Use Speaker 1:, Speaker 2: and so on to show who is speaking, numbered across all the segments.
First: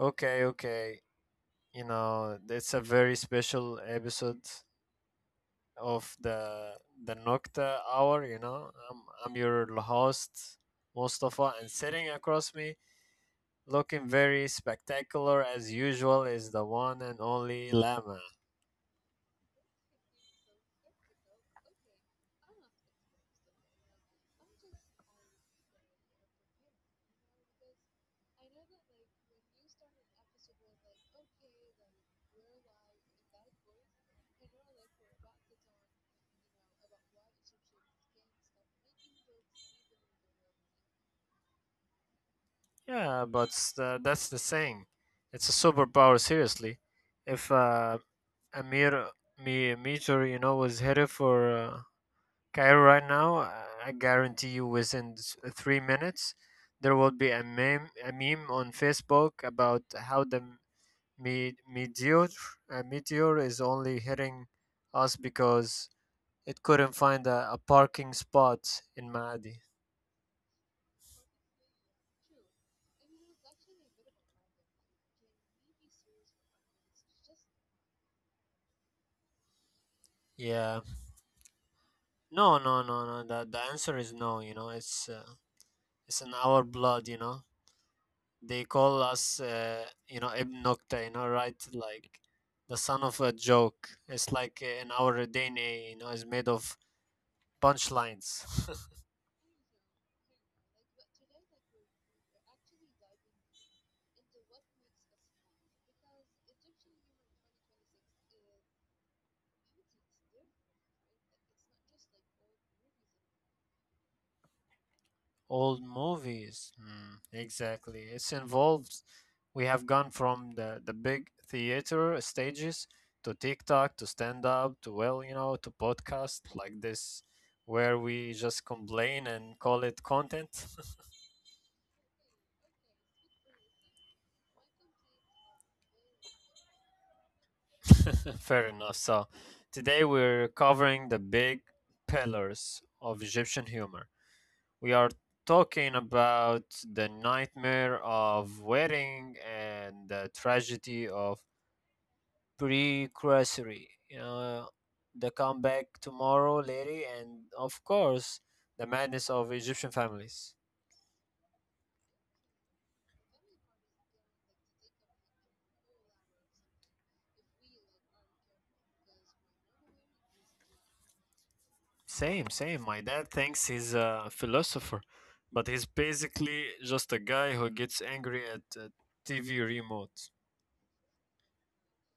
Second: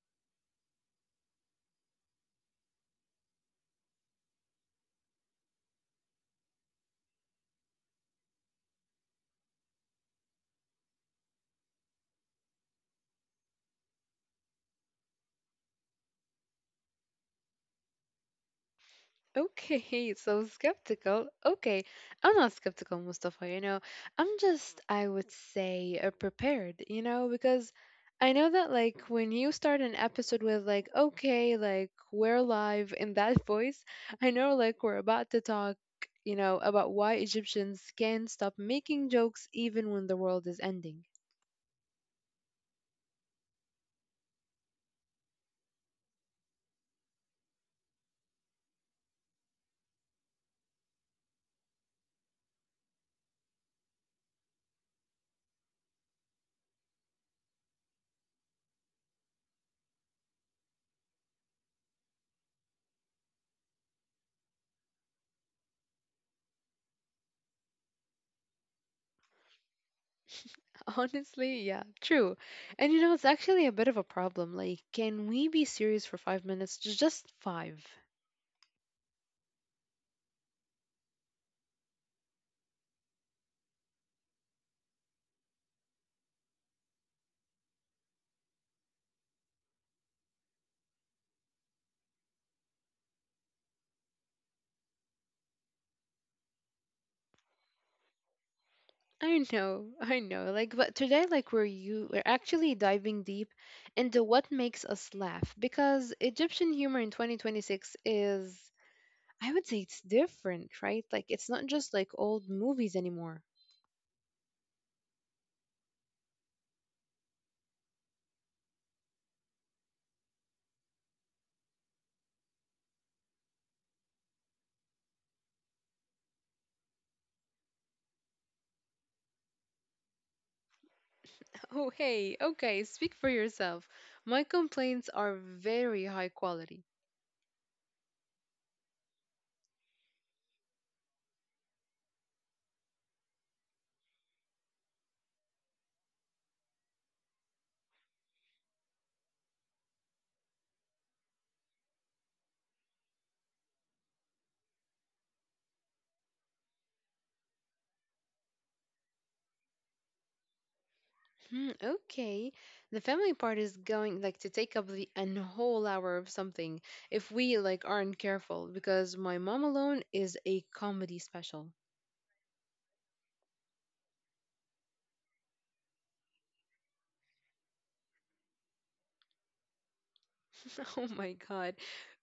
Speaker 1: Okay, okay. You know, it's a very special episode of the Nocta Hour. I'm your host Mustafa, and sitting across me, looking very spectacular as usual, is the one and only Lama.
Speaker 2: Okay, so skeptical. Okay, I'm not skeptical, Mustafa. You know, I'm just, I would say, prepared, you know, because I know that, when you start an episode with, okay, we're live in that voice, I know, we're about to talk, you know, about why Egyptians can't stop making jokes even when the world is ending.
Speaker 1: Yeah, but that's the thing. It's a superpower, seriously. If Amir me Meteor, you know, was headed for Cairo right now, I guarantee you within 3 minutes, there will be a meme on Facebook about how the me- meteor, meteor is only hitting us because it couldn't find a parking spot in Maadi.
Speaker 2: Honestly, yeah, true. And you know, it's actually a bit of a problem. Like, can we be serious for 5 minutes? J- Just five.
Speaker 1: Yeah. No. The answer is no, you know. It's in our blood, you know. They call us, you know, Ibn Nukta, you know, right? Like the son of a joke. It's like in our DNA, you know, is made of punchlines.
Speaker 2: I know. Like, but today, we're actually diving deep into what makes us laugh because Egyptian humor in 2026 is, I would say, it's different, right? Like, it's not just like old movies anymore.
Speaker 1: Old movies. Mm, exactly. It's involved. We have gone from the big theater stages to TikTok, to stand up, to, well, you know, to podcast like this, where we just complain and call it content.
Speaker 2: Oh, hey, okay, speak for yourself. My complaints are very high quality.
Speaker 1: Fair enough. So, today we're covering the big pillars of Egyptian humor. We are talking about the nightmare of wedding and the tragedy of precursory, you know, the comeback tomorrow, lady, and of course, the madness of Egyptian families.
Speaker 2: Hmm, okay, the family part is going like to take up the an whole hour of something if we like aren't careful because my mom alone is a comedy special.
Speaker 1: Same, same. My dad thinks he's a philosopher, but he's basically just a guy who gets angry at TV remote.
Speaker 2: Oh my God,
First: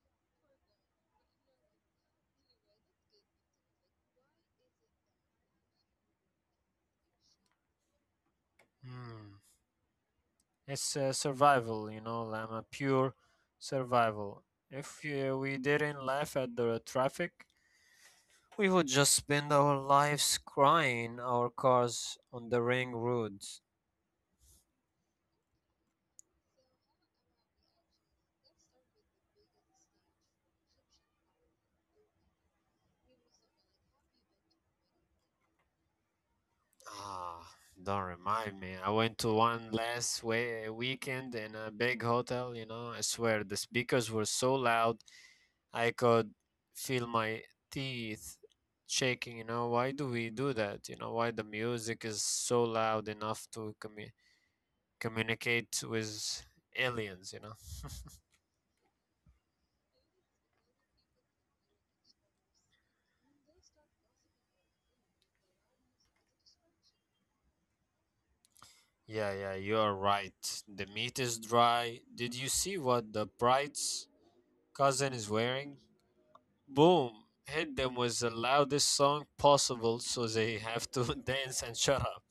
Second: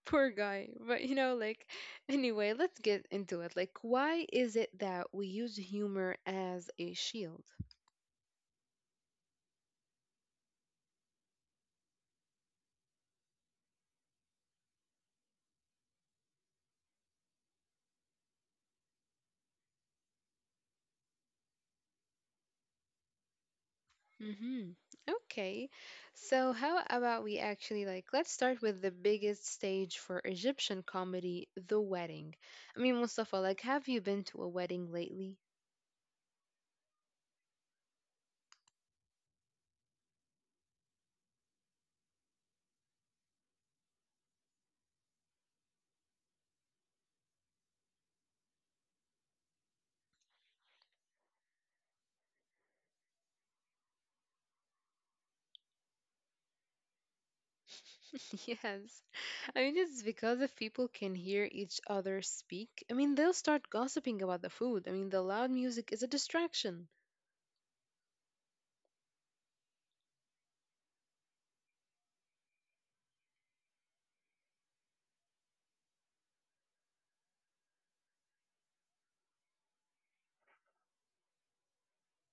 Speaker 2: poor guy. But you know, like, anyway, let's get into it. Like, why is it that we use humor as a shield?
Speaker 1: Hmm. It's survival, you know, Lama, pure survival. If we didn't laugh at the traffic, we would just spend our lives crying our cars on the ring roads.
Speaker 2: Mm-hmm. Okay. So, how about we actually, let's start with the biggest stage for Egyptian comedy, the wedding. I mean, Mustafa, like, have you been to a wedding lately?
Speaker 1: Ah, don't remind me. I went to one last weekend in a big hotel, you know, I swear the speakers were so loud I could feel my teeth shaking, you know, why do we do that? You know, why the music is so loud enough to communicate with aliens, you know?
Speaker 2: Yes. I mean, it's because if people can hear each other speak, I mean, they'll start gossiping about the food. I mean, the loud music is a distraction.
Speaker 1: Yeah, yeah, you are right. The meat is dry. Did you see what the bride's cousin is wearing? Boom! Hit them with the loudest song possible so they have to dance and shut up.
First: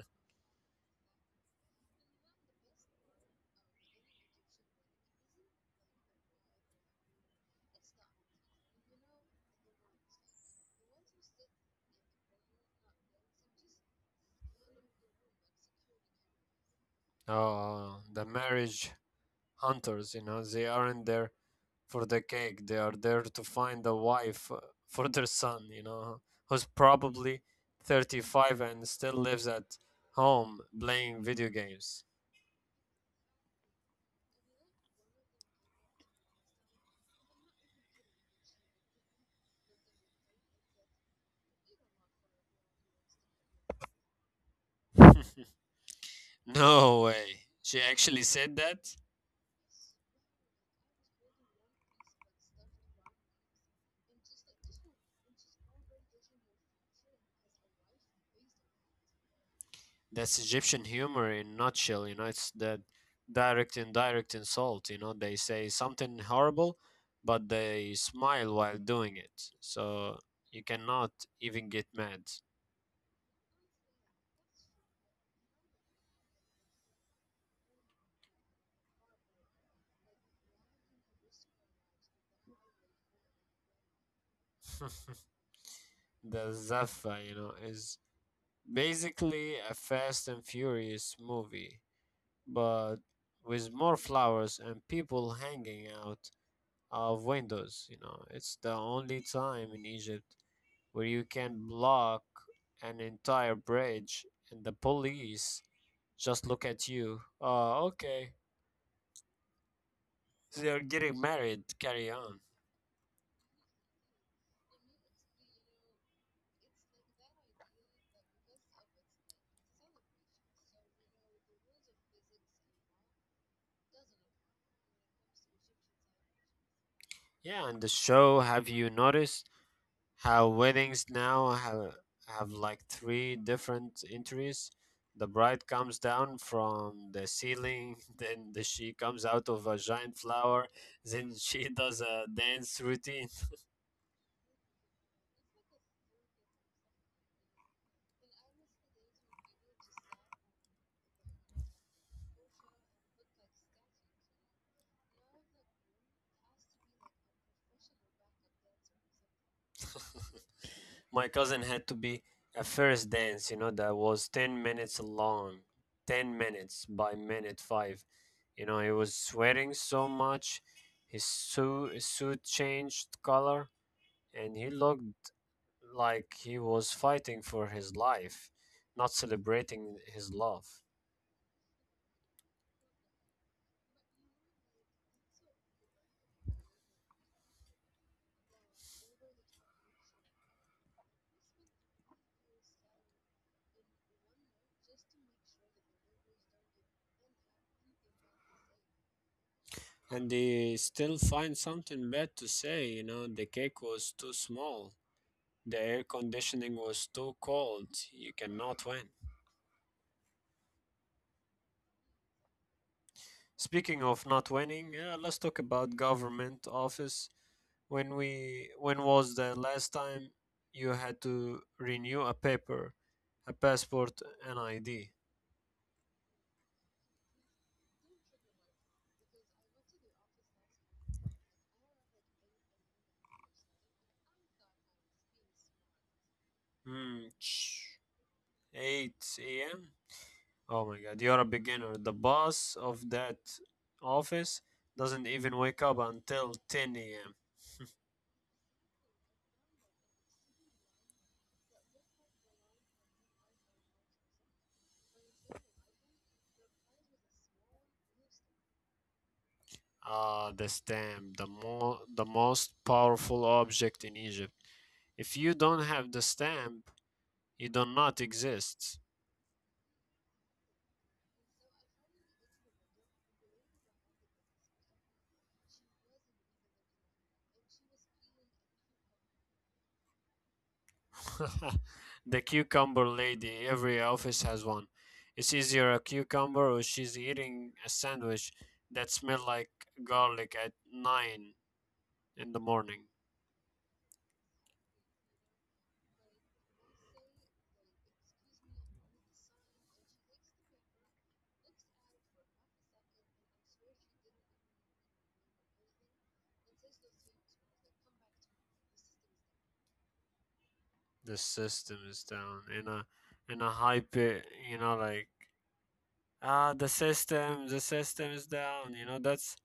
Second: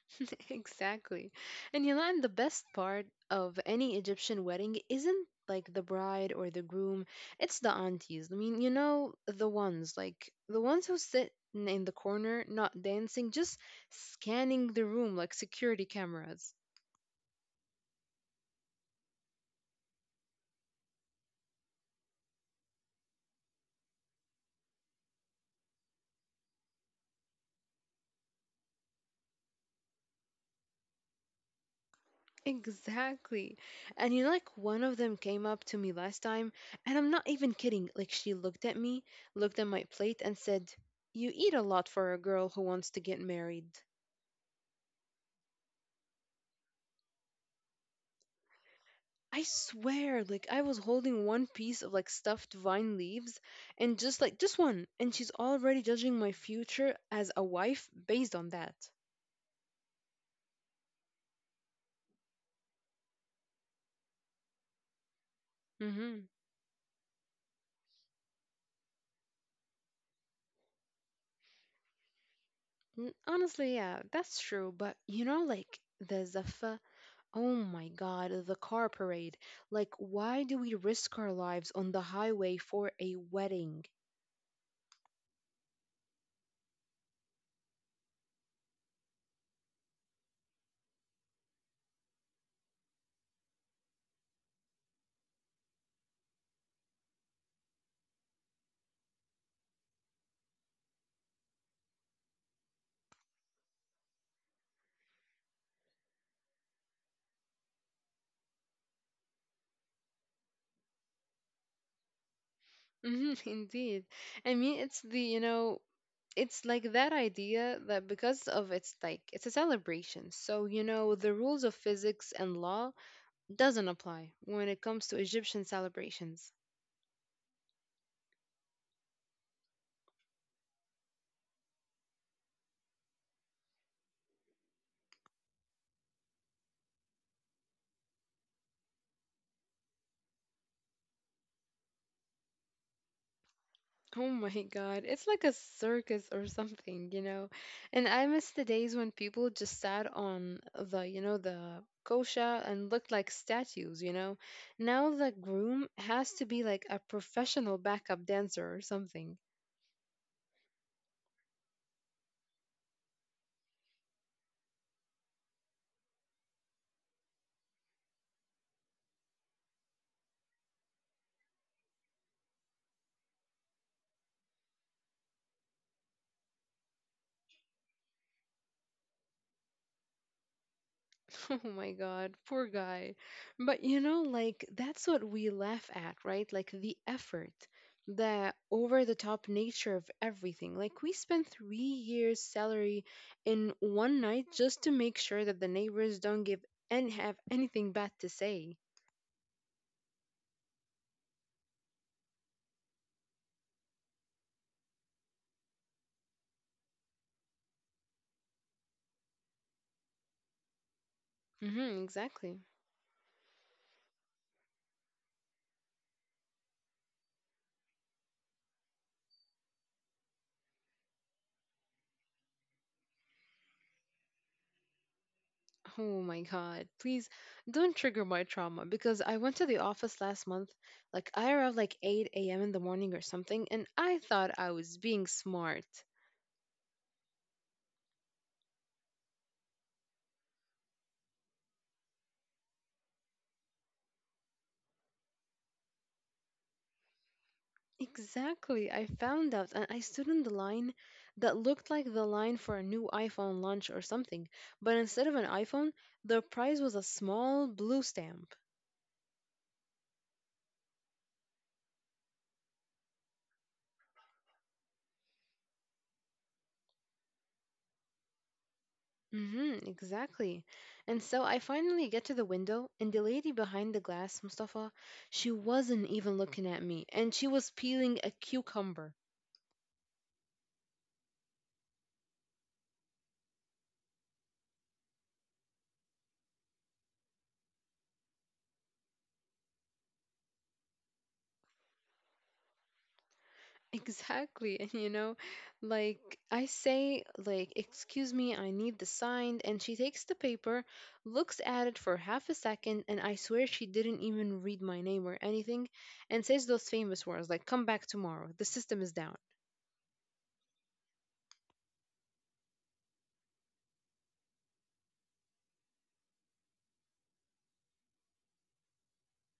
Speaker 2: Exactly. And you know, and the best part of any Egyptian wedding isn't like the bride or the groom, it's the aunties. I mean, you know, the ones who sit in the corner, not dancing, just scanning the room like security cameras.
Speaker 1: Oh, the marriage hunters, you know. They aren't there for the cake. They are there to find a wife for their son, you know, who's probably 35 and still lives at home playing video games.
Speaker 2: Exactly. And you know, like one of them came up to me last time, and I'm not even kidding. Like she looked at me, looked at my plate, and said, "You eat a lot for a girl who wants to get married."
Speaker 1: No way. She actually said that?
Speaker 2: I swear, like I was holding one piece of like stuffed vine leaves and just like just one, and she's already judging my future as a wife based on that.
Speaker 1: That's Egyptian humor in nutshell, you know, it's that direct indirect insult, you know, they say
Speaker 2: Mm-hmm.
Speaker 1: something horrible, but they smile while doing it. So you cannot even get mad.
Speaker 2: Honestly, yeah, that's true. But you know, like the zaffa. Oh my God, the car parade. Like, why do we risk our lives on the highway for a wedding?
Speaker 1: The Zaffa, you know, is basically a Fast and Furious movie, but with more flowers and people hanging out of windows. You know, it's the only time in Egypt where you can block an entire bridge and the police just look at you. Oh, okay. They're getting married. Carry on.
Speaker 2: Hmm indeed. I mean, it's the, you know, it's like that idea that because of it's like it's a celebration. So, you know, the rules of physics and law doesn't apply when it comes to Egyptian celebrations.
Speaker 1: Yeah, and the show, have you noticed? How weddings have like three different entries. The bride comes down from the ceiling, then she comes out of a giant flower, then she does a dance routine.
Speaker 2: Oh my God, it's like a circus or something, you know? And I miss the days when people just sat on the, you know, the kosha and looked like statues, you know? Now the groom has to be like a professional backup dancer or something.
Speaker 1: My cousin had to be a first dance, you know, that was 10 minutes long, 10 minutes by minute five. You know, he was sweating so much. His suit changed color and he looked like he was fighting for his life, not celebrating his love.
Speaker 2: Oh my God, poor guy. But you know, like, that's what we laugh at, right? Like, the effort, the over the top nature of everything. Like, we spent 3 years' salary in one night just to make sure that the neighbors don't give and have anything bad to say.
Speaker 1: And they still find something bad to say, you know, the cake was too small, the air conditioning was too cold, you cannot win.
Speaker 2: Mm-hmm, exactly.
Speaker 1: Speaking of not winning, yeah, let's talk about government office. When was the last time you had to renew a paper, a passport, an ID?
Speaker 2: Oh my God, please don't trigger my trauma because I went to the office last month. Like, I arrived like 8 a.m. in the morning or something, and I thought I was being smart.
Speaker 1: Hmm, ch- 8 a.m. Oh my God, you're a beginner. The boss of that office doesn't even wake up until 10 a.m.
Speaker 2: Exactly. I found out and I stood in the line that looked like the line for a new iPhone launch or something. But instead of an iPhone, the prize was a small blue stamp.
Speaker 1: Ah, the stamp, the most powerful object in Egypt. If you don't have the stamp, you do not exist.
Speaker 2: Mm-hmm, exactly. And so I finally get to the window, and the lady behind the glass, Mustafa, she wasn't even looking at me, and she was peeling a cucumber.
Speaker 1: The cucumber lady, every office has one. It's either a cucumber or she's eating a sandwich that smells like garlic at 9 in the morning.
Speaker 2: Exactly. And you know, like I say, like, "Excuse me, I need the signed." And she takes the paper, looks at it for half a second, and I swear she didn't even read my name or anything, and says those famous words like, "Come back tomorrow. The system is down."
Speaker 1: The system is down and I hype it, you know, like ah the system is down. You know, that's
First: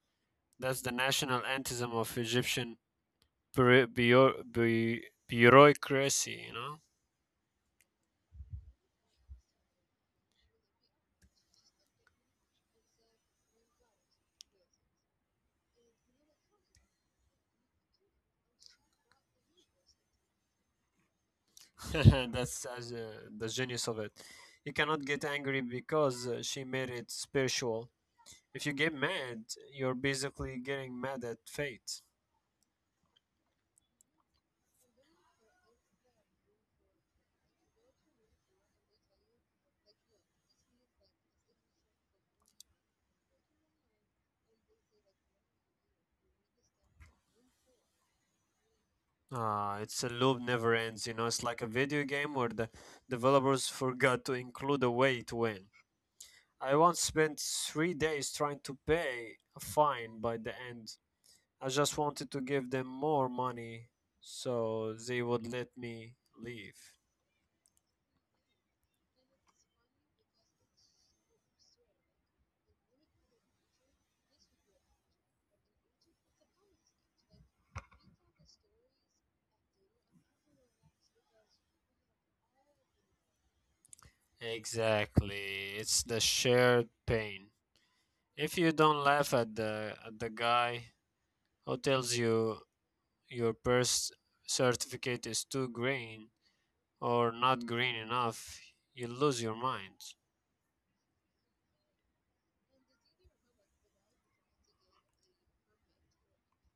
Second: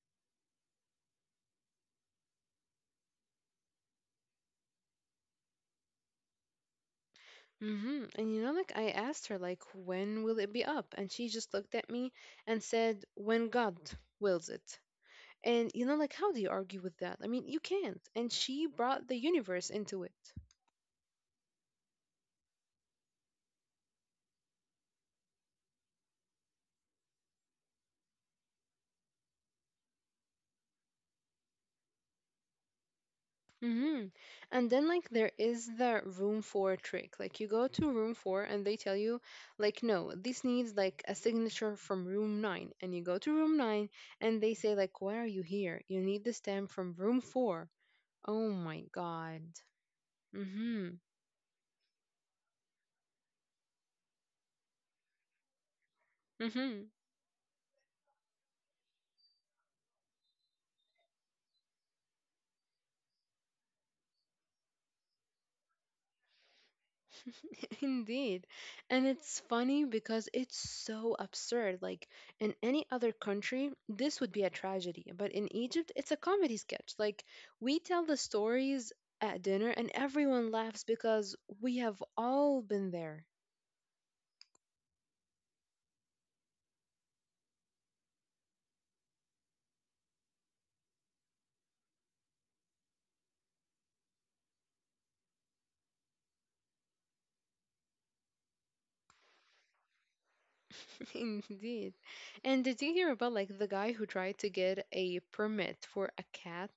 Speaker 1: that's the national anthem of Egyptian bureau- bureau- bu- bureaucracy. You know,
Speaker 2: Mm-hmm. And you know, like I asked her, like, when will it be up? And she just looked at me and said, "When God wills it." And you know, like, how do you argue with that? I mean, you can't. And she brought the universe into it.
Speaker 1: that's as the genius of it. You cannot get angry because she made it spiritual. If you get mad, you're basically getting mad at fate.
Speaker 2: Hmm And then like there is the room four trick. Like you go to room four and they tell you like no, this needs like a signature from room nine. And you go to room nine and they say like why are you here? You need the stamp from room four. Oh my God.
Speaker 1: Ah, it's a loop never
Speaker 2: Mm-hmm.
Speaker 1: ends, you know. It's like a video game where the developers forgot to include a way to win. I
Speaker 2: Mm-hmm.
Speaker 1: once spent 3 days trying to pay a fine by the end. I just wanted to give them more money so they would let me leave.
Speaker 2: Indeed. And it's funny because it's so absurd. Like in any other country, this would be a tragedy. But in Egypt, it's a comedy sketch. Like we tell the stories at dinner and everyone laughs because we have all been there.
Speaker 1: Exactly. It's the shared pain. If you don't laugh at the guy who tells you your birth certificate is too green, or not green enough, you lose your mind.
Speaker 2: Indeed. And did you hear about like the guy who tried to get a permit for a cat?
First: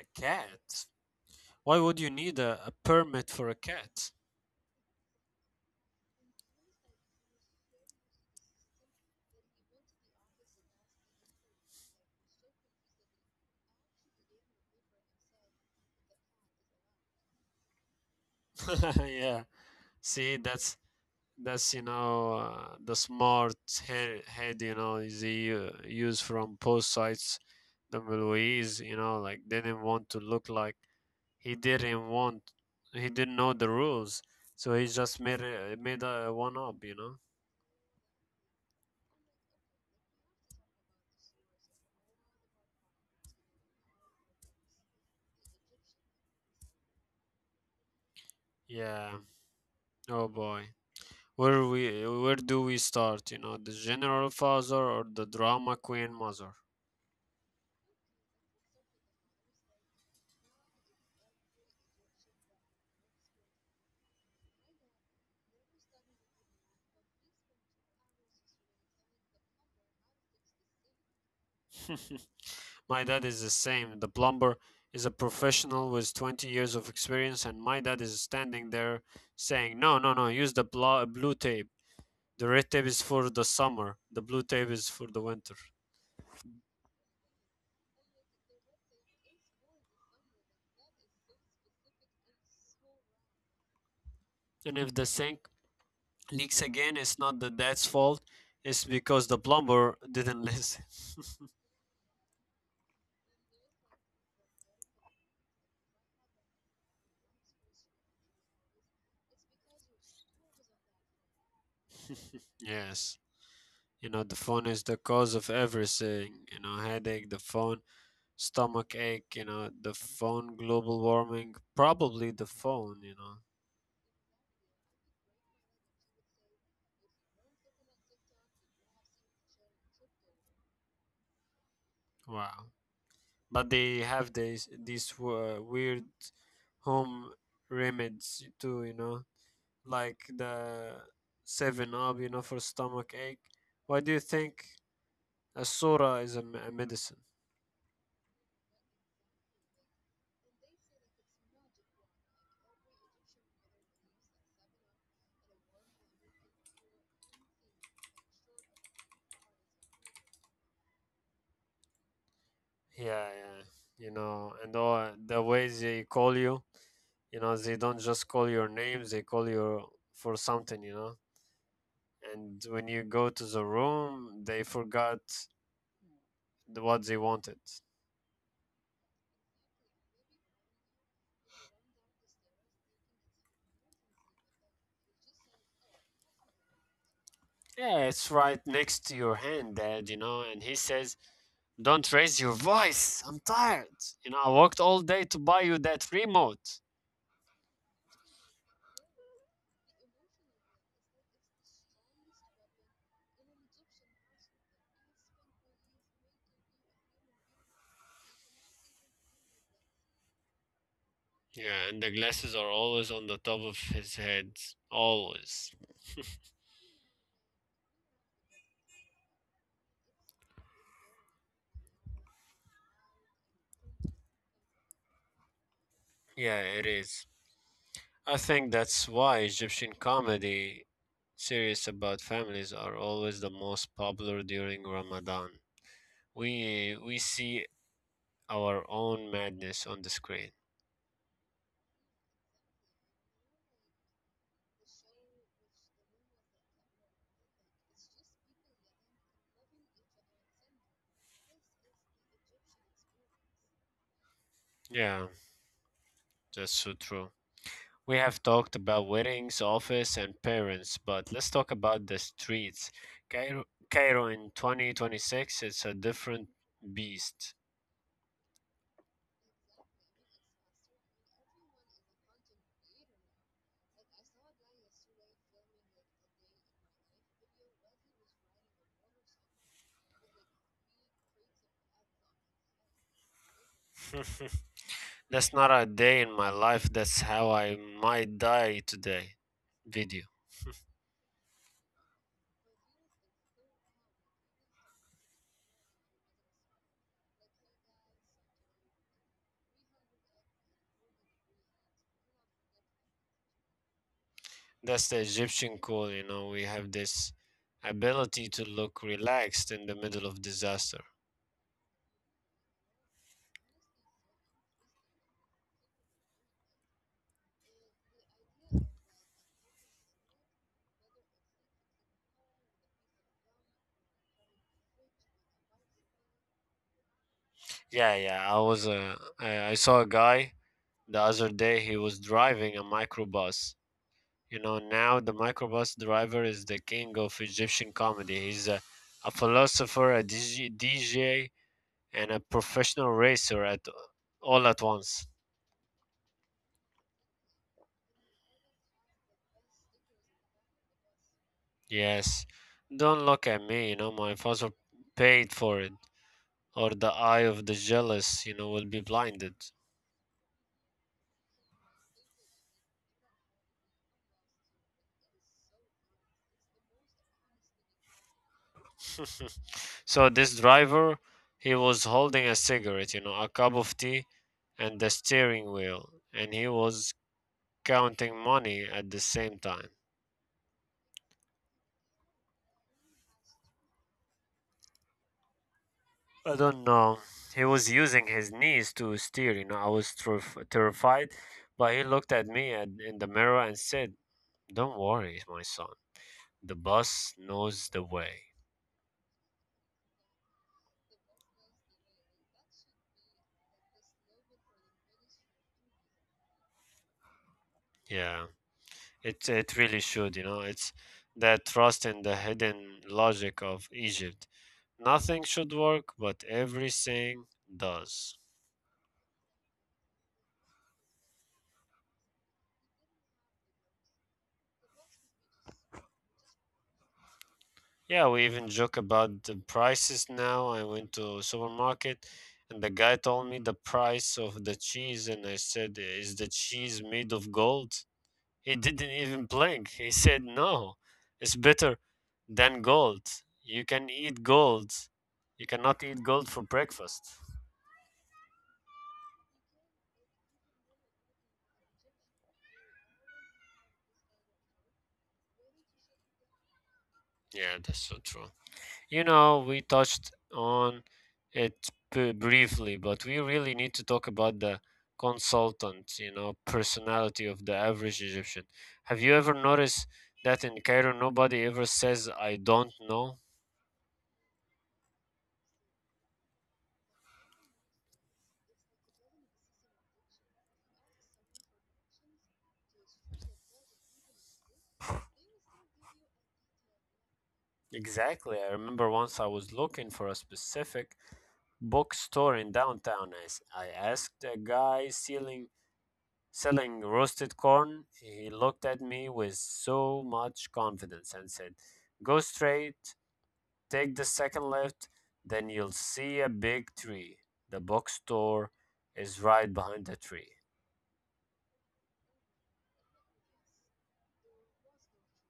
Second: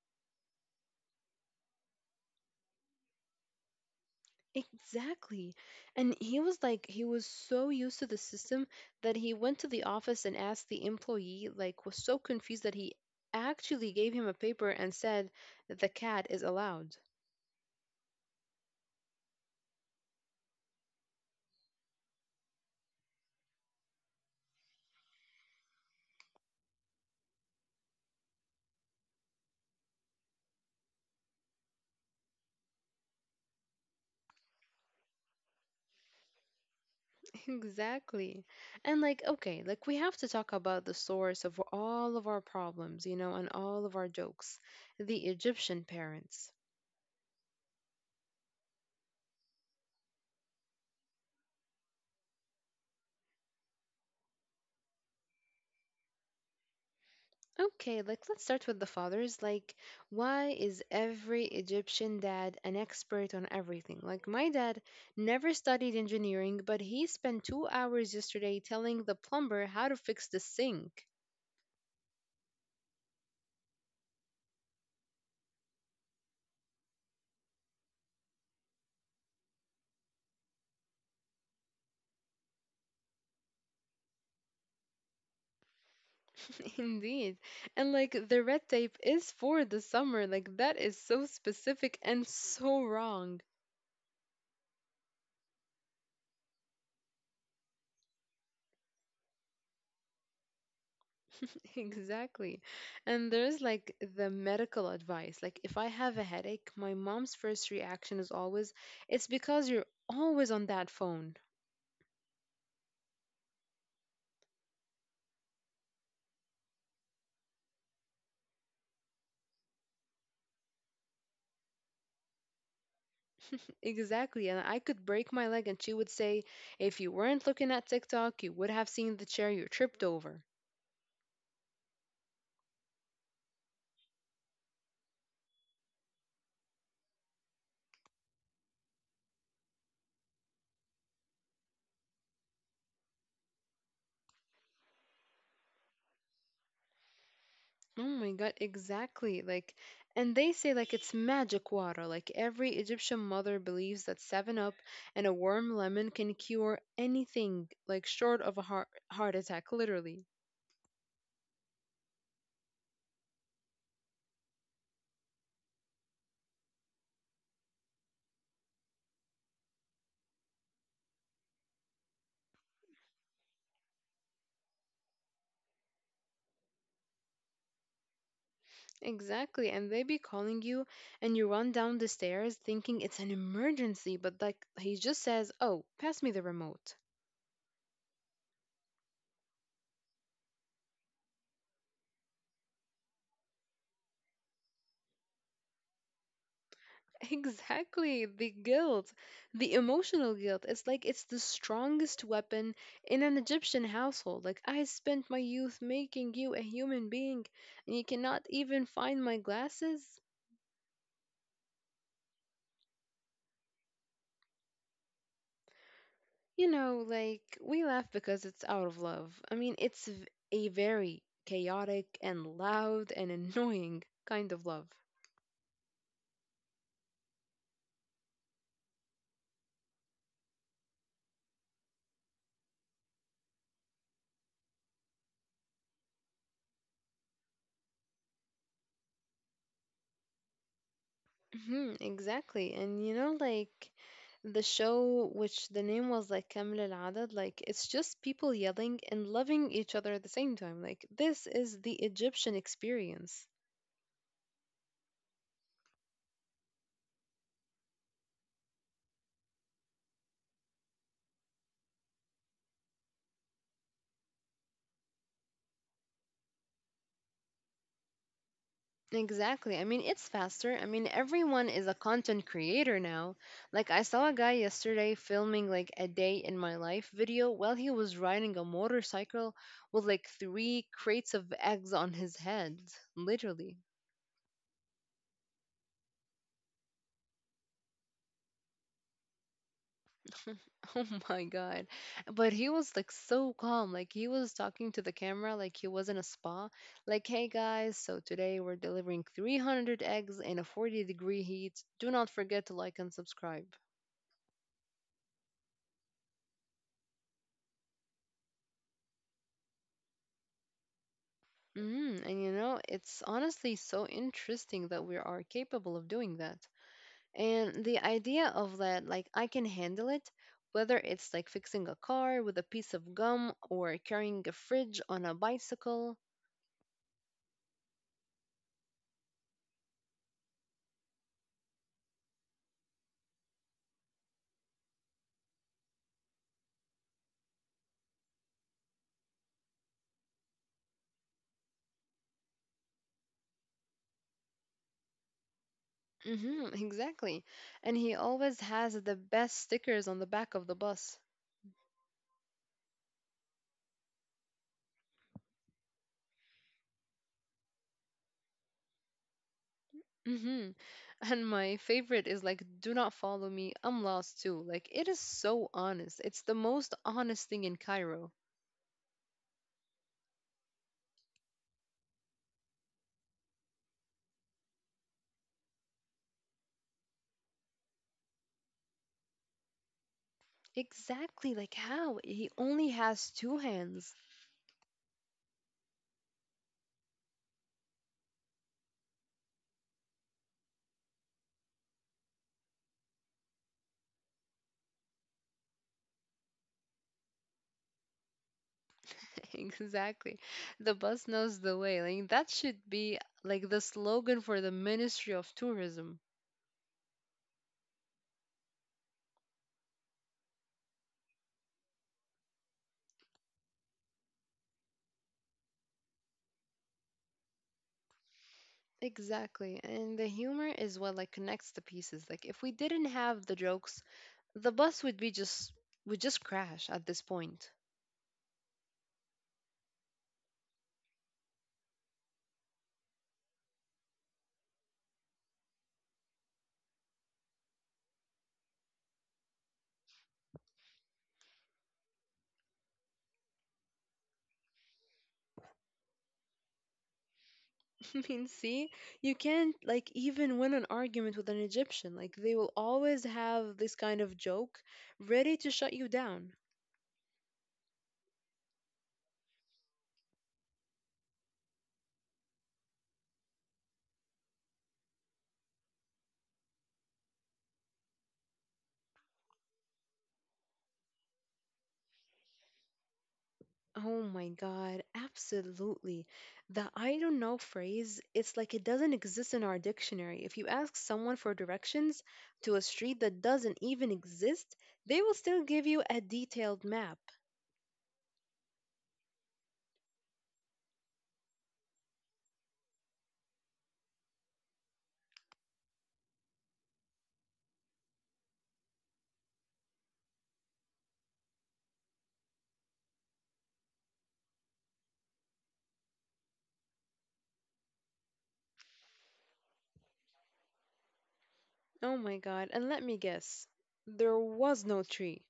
Speaker 1: A cat? Why would you need a permit for a cat?
Speaker 2: Exactly. And he was like, he was so used to the system that he went to the office and asked the employee, like, was so confused that he actually gave him a paper and said, "The cat is allowed."
Speaker 1: Yeah. See, that's you know the smart head you know is the use from both sides. The Louise, you know, like didn't want to look like he didn't want. He didn't know the rules, so he just made a one up, you know.
Speaker 2: Exactly. And, like, okay, like, we have to talk about the source of all of our problems, you know, and all of our jokes, the Egyptian parents.
Speaker 1: Yeah. Oh boy. Where do we start? You know, the general father or the drama queen mother?
Speaker 2: Okay, like let's start with the fathers. Like, why is every Egyptian dad an expert on everything? Like, my dad never studied engineering, but he spent 2 hours yesterday telling the plumber how to fix the sink.
Speaker 1: My dad is the same. The plumber is a professional with 20 years of experience, and my dad is standing there saying, "No, no, no, use the blue tape. The red tape is for the summer. The blue tape is for the winter."
Speaker 2: Indeed. And like, the red tape is for the summer. Like, that is so specific and so wrong.
Speaker 1: And if the sink leaks again, it's not the dad's fault. It's because the plumber didn't listen.
Speaker 2: Exactly. And there's like the medical advice. Like, if I have a headache, my mom's first reaction is always, "It's because you're always on that phone."
Speaker 1: Yes. You know, the phone is the cause of everything. You know, headache, the phone, stomach ache, you know, the phone, global warming, probably the phone, you know.
Speaker 2: Exactly. And I could break my leg, and she would say, "If you weren't looking at TikTok, you would have seen the chair you tripped over."
Speaker 1: Wow. But they have these weird home remedies too, you know, like the 7 up, you know, for stomach ache. Why do you think a surah is a medicine?
Speaker 2: Oh my God, exactly. Like, and they say like it's magic water. Like every Egyptian mother believes that 7 Up and a warm lemon can cure anything, like short of a heart attack, literally.
Speaker 1: Yeah, yeah. You know, and all the ways they call you. You know, they don't just call your name, they call you for something, you know. And when you go to the room, they forgot what they wanted.
Speaker 2: Exactly, and they be calling you, and you run down the stairs thinking it's an emergency, but like he just says, "Oh, pass me the remote."
Speaker 1: Yeah, it's right next to your hand, Dad, you know. And he says, "Don't raise your voice. I'm tired. You know, I worked all day to buy you that remote."
Speaker 2: Exactly, the guilt, the emotional guilt. It's like it's the strongest weapon in an Egyptian household. Like, "I spent my youth making you a human being, and you cannot even find my glasses."
Speaker 1: Yeah, and the glasses are always on the top of his head. Always.
Speaker 2: You know, like, we laugh because it's out of love. I mean, it's a very chaotic and loud and annoying kind of love.
Speaker 1: Yeah, it is. I think that's why Egyptian comedy series about families are always the most popular during Ramadan. We see our own madness on the screen.
Speaker 2: Mhm, exactly. And you know, like the show, which the name was like كامل العدد, like it's just people yelling and loving each other at the same time. Like this is the Egyptian experience.
Speaker 1: Yeah, that's so true. We have talked about weddings, office, and parents, but let's talk about the streets. Cairo, Cairo in 2026. It's a different beast.
Speaker 2: Exactly. I mean, it's faster. I mean, everyone is a content creator now. Like I saw a guy yesterday filming like a day in my life video while he was riding a motorcycle with like three crates of eggs on his head, literally.
Speaker 1: That's not a day in my life. That's how I might die today. Video.
Speaker 2: Oh my God. But he was like so calm. Like he was talking to the camera like he was in a spa. Like, "Hey guys, so today we're delivering 300 eggs in a 40-degree heat. Do not forget to like and subscribe."
Speaker 1: That's the Egyptian cool, you know, we have this ability to look relaxed in the middle of disaster.
Speaker 2: Mm, and you know, it's honestly so interesting that we are capable of doing that. And the idea of that, like, "I can handle it," whether it's like fixing a car with a piece of gum or carrying a fridge on a bicycle.
Speaker 1: Yeah, yeah, I was I saw a guy the other day, he was driving a microbus. You know, now the microbus driver is the king of Egyptian comedy. He's a philosopher, a DJ, and a professional racer at all at once.
Speaker 2: Mm-hmm, exactly. And he always has the best stickers on the back of the bus.
Speaker 1: Yes. Don't look at me, you know, my father paid for it, or the eye of the jealous, you know, will be blinded.
Speaker 2: Mm-hmm. And my favorite is like, "Do not follow me. I'm lost too." Like, it is so honest. It's the most honest thing in Cairo.
Speaker 1: So this driver, he was holding a cigarette, you know, a cup of tea, and the steering wheel, and he was counting money at the same time.
Speaker 2: Exactly. Like, how? He only has two hands.
Speaker 1: I don't know. He was using his knees to steer, you know. I was terrified, but he looked at me in the mirror and said, "Don't worry, my son. The bus knows the way."
Speaker 2: Exactly. The bus knows the way. Like, that should be like the slogan for the Ministry of Tourism.
Speaker 1: Yeah. It really should, you know. It's that trust in the hidden logic of Egypt. Nothing should work, but everything does.
Speaker 2: Exactly. And the humor is what like connects the pieces. Like if we didn't have the jokes, the bus would be just would just crash at this point.
Speaker 1: Yeah, we even joke about the prices now. I went to supermarket and the guy told me the price of the cheese and I said, "Is the cheese made of gold?" He didn't even blink. He said, "No. It's better than gold. You can eat gold. You cannot eat gold for breakfast."
Speaker 2: I mean, see, you can't like even win an argument with an Egyptian. Like they will always have this kind of joke ready to shut you down.
Speaker 1: Yeah, that's so true. You know, we touched on it briefly, but we really need to talk about the consultant, you know, personality of the average Egyptian. Have you ever noticed that in Cairo nobody ever says, "I don't know"?
Speaker 2: Oh my God, absolutely. The I don't know phrase, it's like it doesn't exist in our dictionary. If you ask someone for directions to a street that doesn't even exist, they will still give you a detailed map.
Speaker 1: Exactly. I remember once I was looking for a specific bookstore in downtown. I asked a guy selling roasted corn. He looked at me with so much confidence and said, "Go straight. Take the second left, then you'll see a big tree. The bookstore is right behind the tree."
Speaker 2: Oh my God, and let me guess, there was no tree.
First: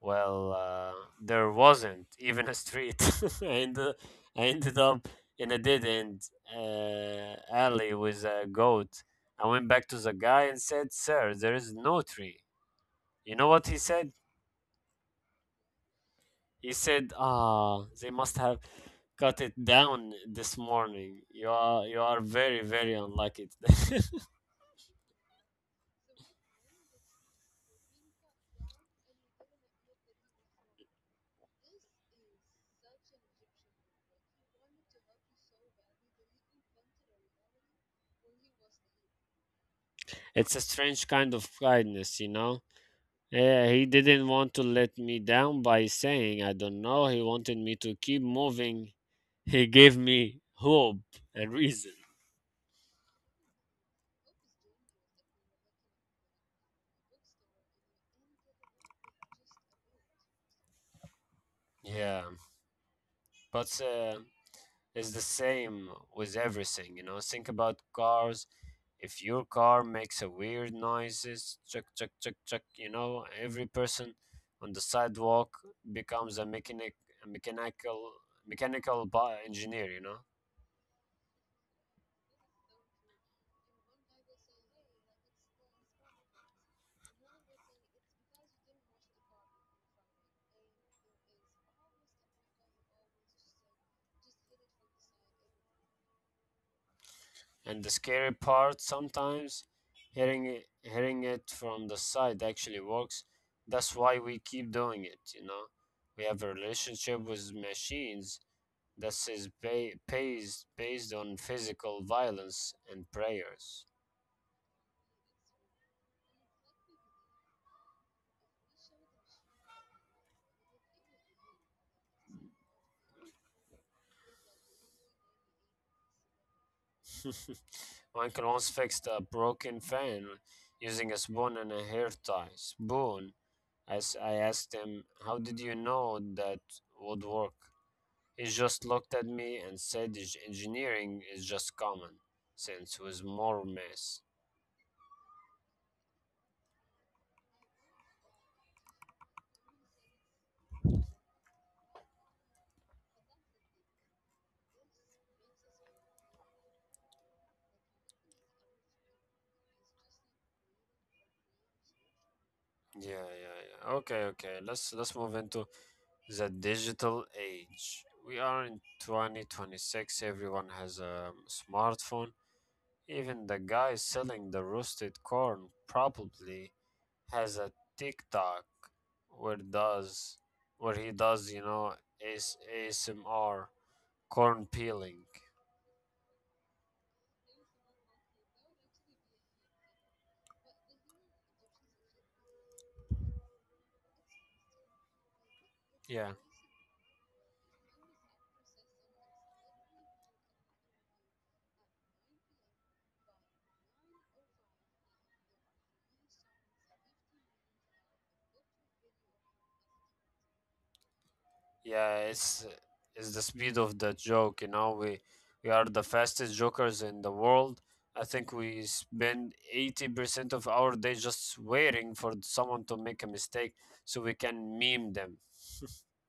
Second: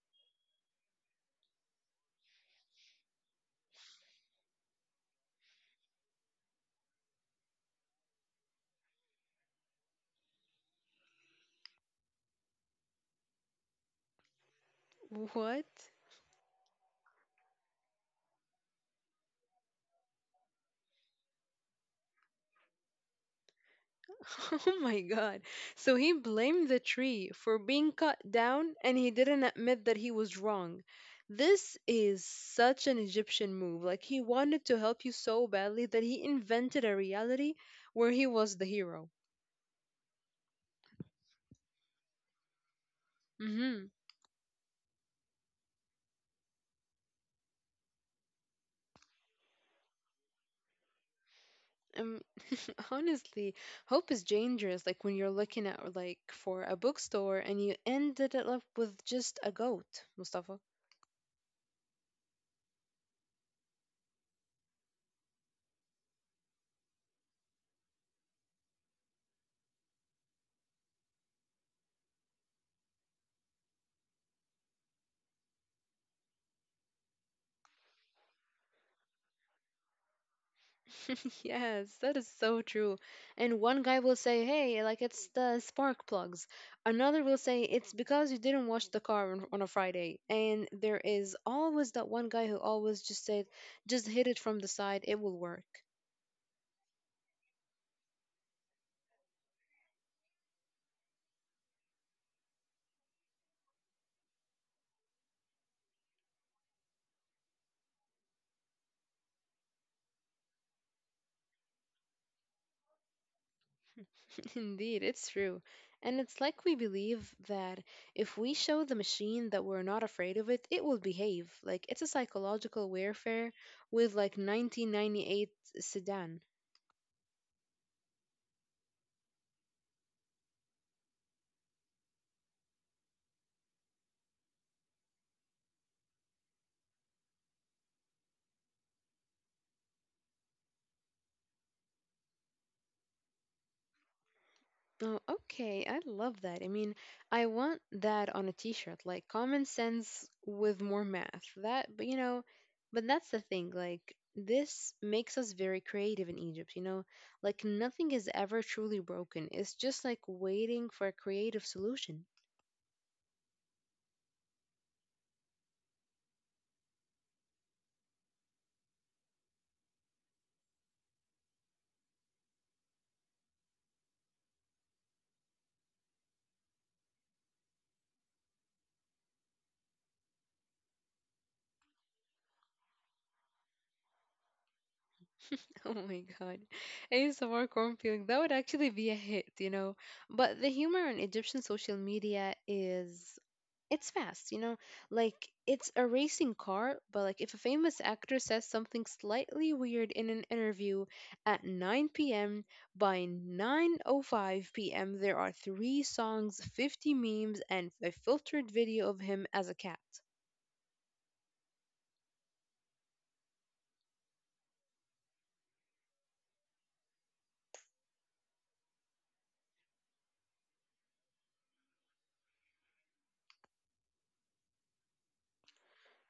Speaker 1: Well, there wasn't even a street. I, ended, I ended up in a dead end alley with a goat. I went back to the guy and said, "Sir, there is no tree. You know what he said?
Speaker 2: What?
Speaker 1: He said, "Ah, they must have cut it down this morning. You are very, very unlucky. Today."
Speaker 2: Oh my God. So he blamed the tree for being cut down and he didn't admit that he was wrong. This is such an Egyptian move. Like he wanted to help you so badly that he invented a reality where he was the hero.
Speaker 1: It's a strange kind of kindness, Yeah, he
Speaker 2: Mhm.
Speaker 1: didn't want to let me down by saying, "I don't know." He wanted me to keep moving. He gave me hope, a reason.
Speaker 2: Um, honestly, hope is dangerous. Like when you're looking at like for a bookstore and you ended it up with just a goat, Mustafa.
Speaker 1: Yeah, but it's the same with everything, Think about cars. If your car makes a weird noises, chuck, chuck, chuck, chuck, every person on the sidewalk becomes a mechanic, a mechanical, mechanical engineer,
Speaker 2: Yes, that is so true. And one guy will say, "Hey, like it's the spark plugs." Another will say, "It's because you didn't wash the car on a Friday." And there is always that one guy who always just said, "Just hit it from the side, it will work."
Speaker 1: And the scary part, sometimes hearing it from the side actually works. That's why we keep doing it. We have a relationship with machines that is based on physical violence and prayers.
Speaker 2: Indeed, it's true. And it's like we believe that if we show the machine that we're not afraid of it, it will behave. Like it's a psychological warfare with like 1998 sedan.
Speaker 1: One can once fix a broken fan using a spoon and a hair tie. Spoon. As I asked him, "How did you know that would work?" He just looked at me and said, Engineering is just common sense with more mess."
Speaker 2: Oh, okay. I love that. I mean, I want that on a t-shirt, like common sense with more math. That, but you know, but that's the thing. Like, this makes us very creative in Egypt, you know? Like, nothing is ever truly broken. It's just like waiting for a creative solution.
Speaker 1: Yeah, yeah, yeah. Okay, okay. Let's move into the digital age. We are in 2026. Everyone has a smartphone. Even the guy selling the roasted corn probably has a TikTok where does where he does, ASMR corn peeling.
Speaker 2: Oh my god. Any Samar cornfield, that would actually be a hit, you know. But the humor on Egyptian social media is it's fast, you know. Like it's a
Speaker 1: Yeah.
Speaker 2: racing car, but like if a famous actor says something slightly weird in an interview at 9 p.m., by 9:05 p.m. there are 3 songs, 50 memes and a filtered video of him as a cat.
Speaker 1: Yeah, it's the speed of the joke, We are the fastest jokers in the world. I think we spend 80% of our day just waiting for someone to make a mistake so we can meme them.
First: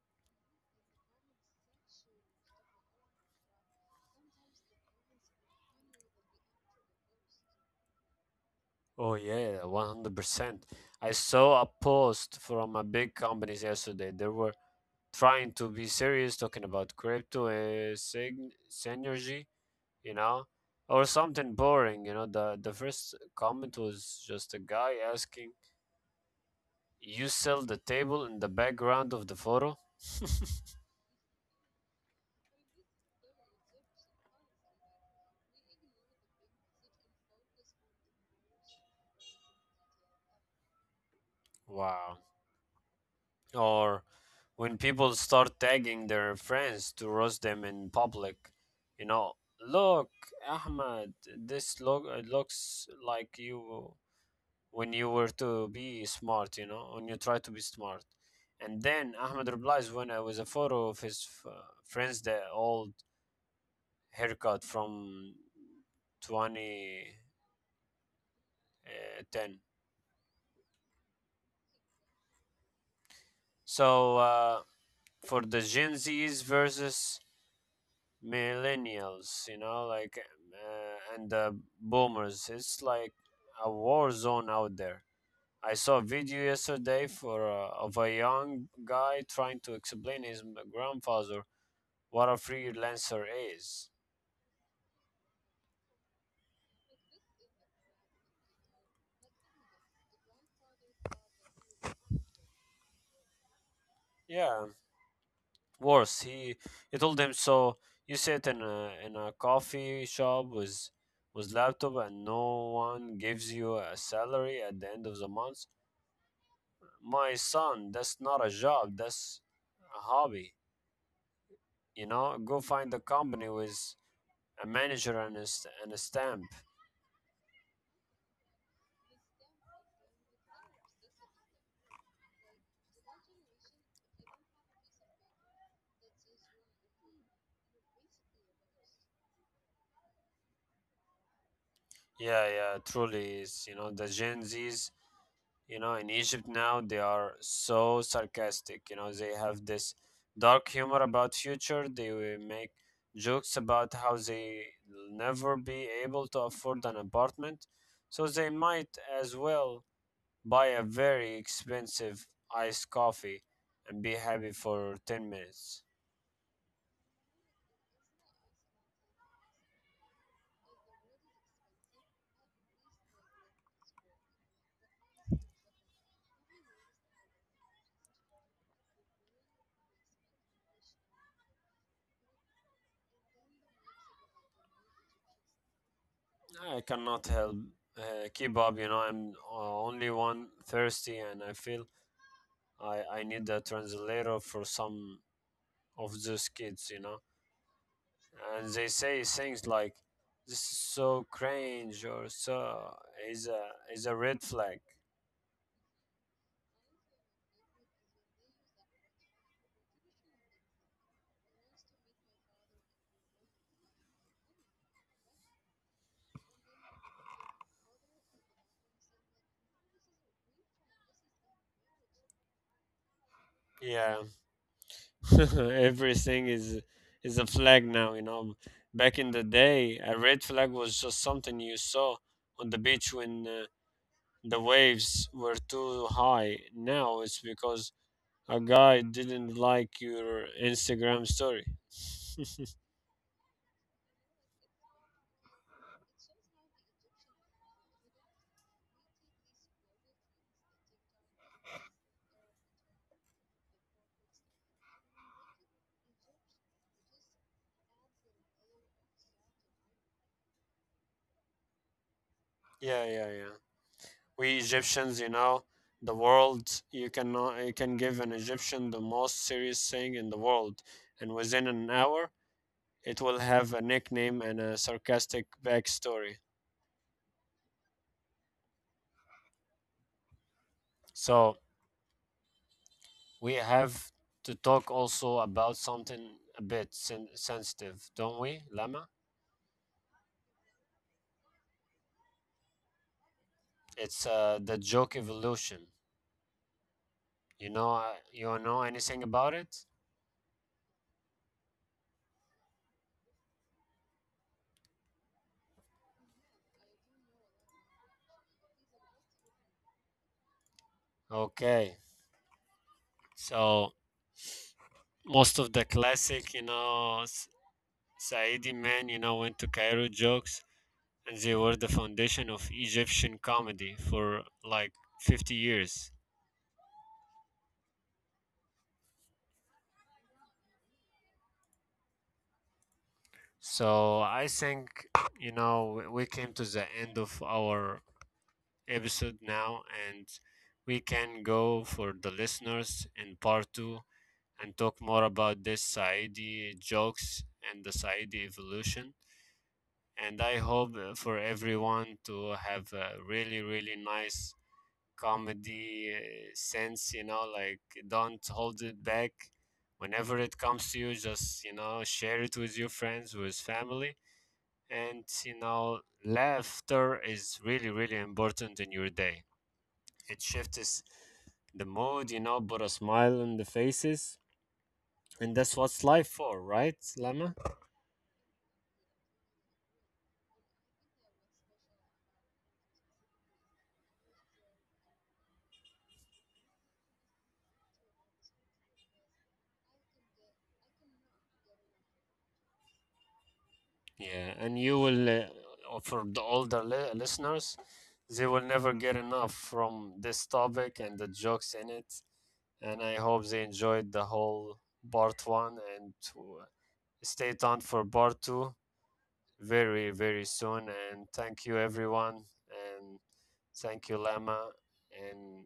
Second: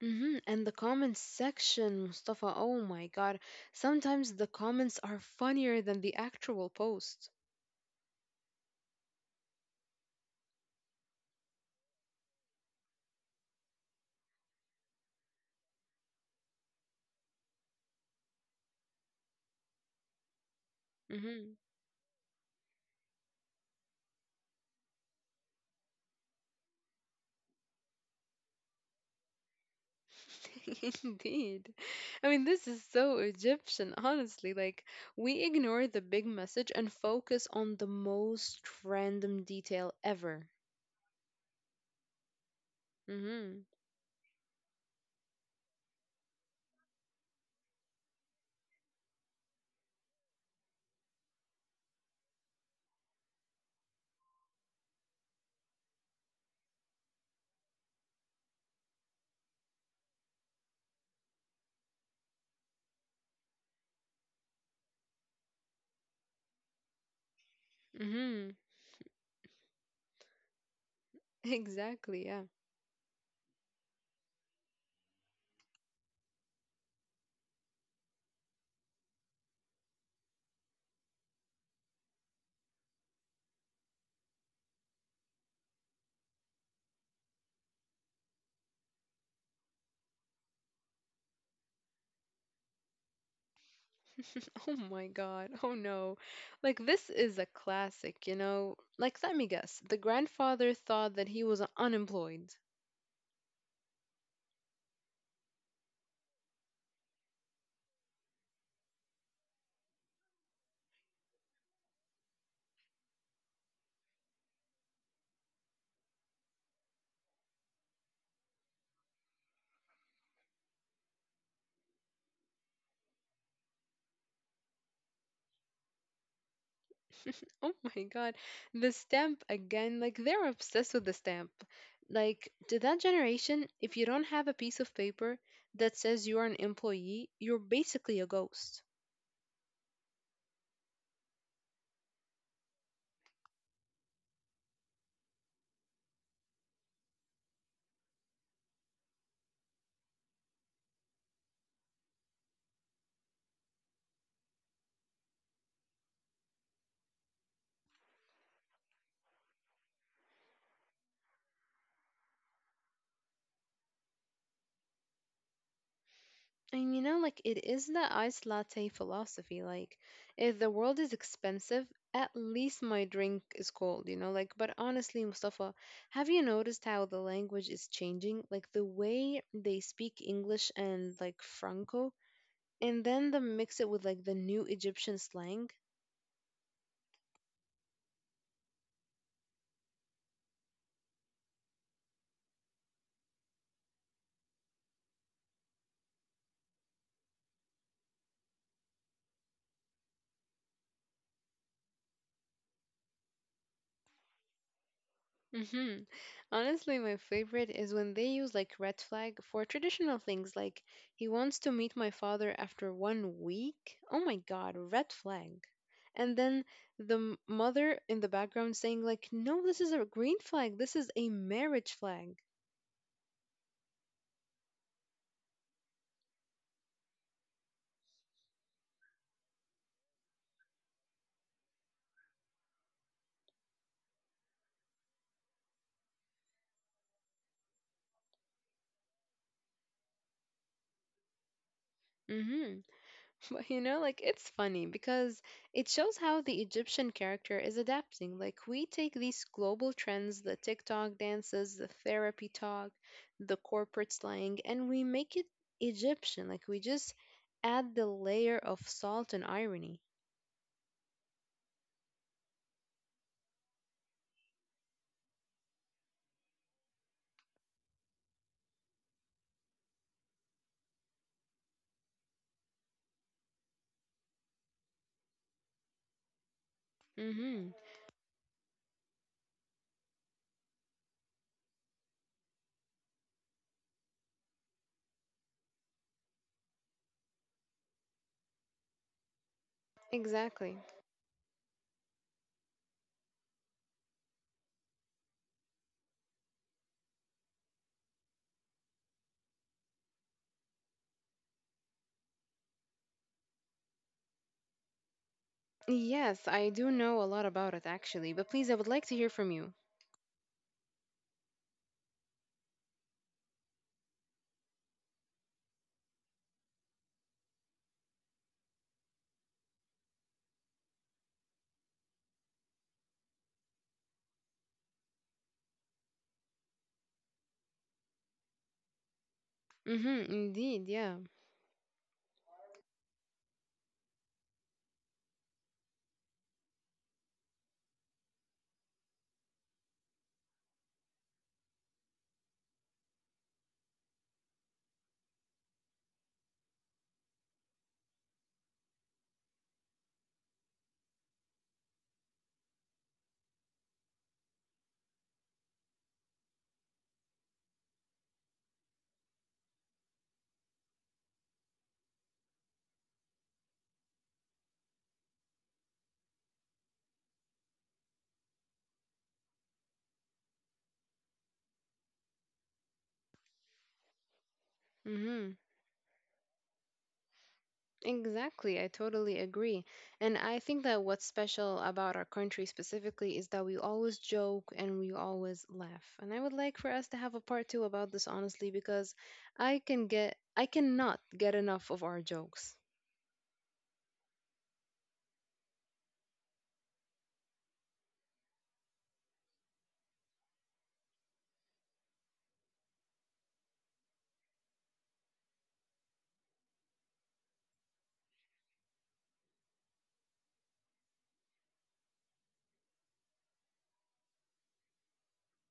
Speaker 2: Mm-hmm. And the comments section, Mustafa, oh my God. Sometimes the comments are funnier than the actual post.
Speaker 1: Oh yeah, 100%. I saw a post from a big companies yesterday. They were trying to be serious talking about crypto synergy, you know, or
Speaker 2: Mm-hmm.
Speaker 1: something boring, The first comment was just a guy asking, "You sell the table in the background of the photo?"
Speaker 2: Indeed. I mean, this is so Egyptian, honestly. Like, we ignore the big message and focus on the most random detail ever.
Speaker 1: Wow.
Speaker 2: Mm-hmm.
Speaker 1: Or when people start tagging their friends to roast them in public, you know, look, Ahmad, this look it looks like you when you were to be smart, when you try to be smart. And then Ahmad replies when I was a photo of his friends, the old haircut from 2010.
Speaker 2: Mm-hmm. Exactly, yeah.
Speaker 1: So, for the Gen Zs versus millennials, and the boomers. It's like a war zone out there. I saw a video yesterday for of a young guy trying to explain his grandfather what a freelancer is.
Speaker 2: Oh my God. Oh no. Like, this is a classic, you know? Like, let me guess. The grandfather thought that he was unemployed.
Speaker 1: Yeah, worse. He told him so. You sit in a coffee shop with laptop and no one gives you a salary at the end of the month. My son, that's not a job, that's a hobby. You know, go find a company with a manager and and a stamp.
Speaker 2: Oh my God. The stamp again. Like, they're obsessed with the stamp. Like, to that generation, if you don't have a piece of paper that says you're an employee, you're basically a ghost.
Speaker 1: Yeah, yeah, truly is. You know, the Gen Zs, in Egypt now, they are so sarcastic. You know, they have this dark humor about future. They will make jokes about how they will never be able to afford an apartment. So they might as well buy a very expensive iced coffee and be happy for 10 minutes.
Speaker 2: And you know, like it is the iced latte philosophy. Like, if the world is expensive, at least my drink is cold, you know? Like, but honestly, Mustafa, have you noticed how the language is changing? Like, the way they speak English and like Franco, and then the mix it with like the new Egyptian slang.
Speaker 1: I cannot help keep up, I'm only one thirsty, and I feel I need a translator for some of those kids, And they say things like, "This is so cringe," or is a is a red flag."
Speaker 2: Hmm. Honestly, my favorite is when they use like red flag for traditional things like he wants to meet my father after one week. Oh my god, red flag. And then the mother in the background saying like, "No, this is a green flag. This is a marriage flag."
Speaker 1: Yeah. Everything is a flag now, Back in the day, a red flag was just something you saw on the beach when the waves were too high. Now it's because a guy didn't like your Instagram story.
Speaker 2: Mhm. But you know, like it's funny because it shows how the Egyptian character is adapting. Like we take these global trends, the TikTok dances, the therapy talk, the corporate slang, and we make it Egyptian. Like we just add the layer of salt and irony.
Speaker 1: Yeah, yeah, yeah. We Egyptians, you know, the world you cannot you can give an Egyptian the most serious thing in the world, and within an hour it will have a nickname and a sarcastic backstory.
Speaker 2: Mm-hmm.
Speaker 1: So we have to talk also about something a bit sensitive, don't we, Lama?
Speaker 2: Exactly.
Speaker 1: It's the joke evolution. You know anything about it?
Speaker 2: Yes, I do know a lot about it actually, but please, I would like to hear from you.
Speaker 1: Okay. So most of the classic, Saidi men, went to Cairo jokes, and they were the foundation of Egyptian comedy for like 50 years.
Speaker 2: Mm-hmm, indeed, yeah.
Speaker 1: So I think, we came to the end of our episode now, and we can go for the listeners in part two and talk more about this Saidi jokes and the Saidi evolution. And I hope for everyone to have a really, really nice comedy sense, don't hold it back. Whenever it comes to you, just, share it with your friends, with family. And, laughter is really, really important in your day. It shifts the mood, put a smile on the faces.
Speaker 2: Mm-hmm.
Speaker 1: And that's what's life for, right, Lama?
Speaker 2: Exactly, I totally agree. And I think that what's special about our country specifically is that we always joke and we always laugh. And I would like for us to have a part two about this honestly because I cannot get enough of our jokes.
Speaker 1: Yeah, and you will, for the older listeners, they will never get enough from this topic and the jokes in it. And I hope they enjoyed the whole part one and to stay tuned for part two very, very soon. And thank you, everyone. And thank you, Lama. And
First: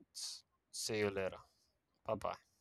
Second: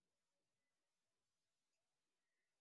Speaker 1: see you later. Bye bye.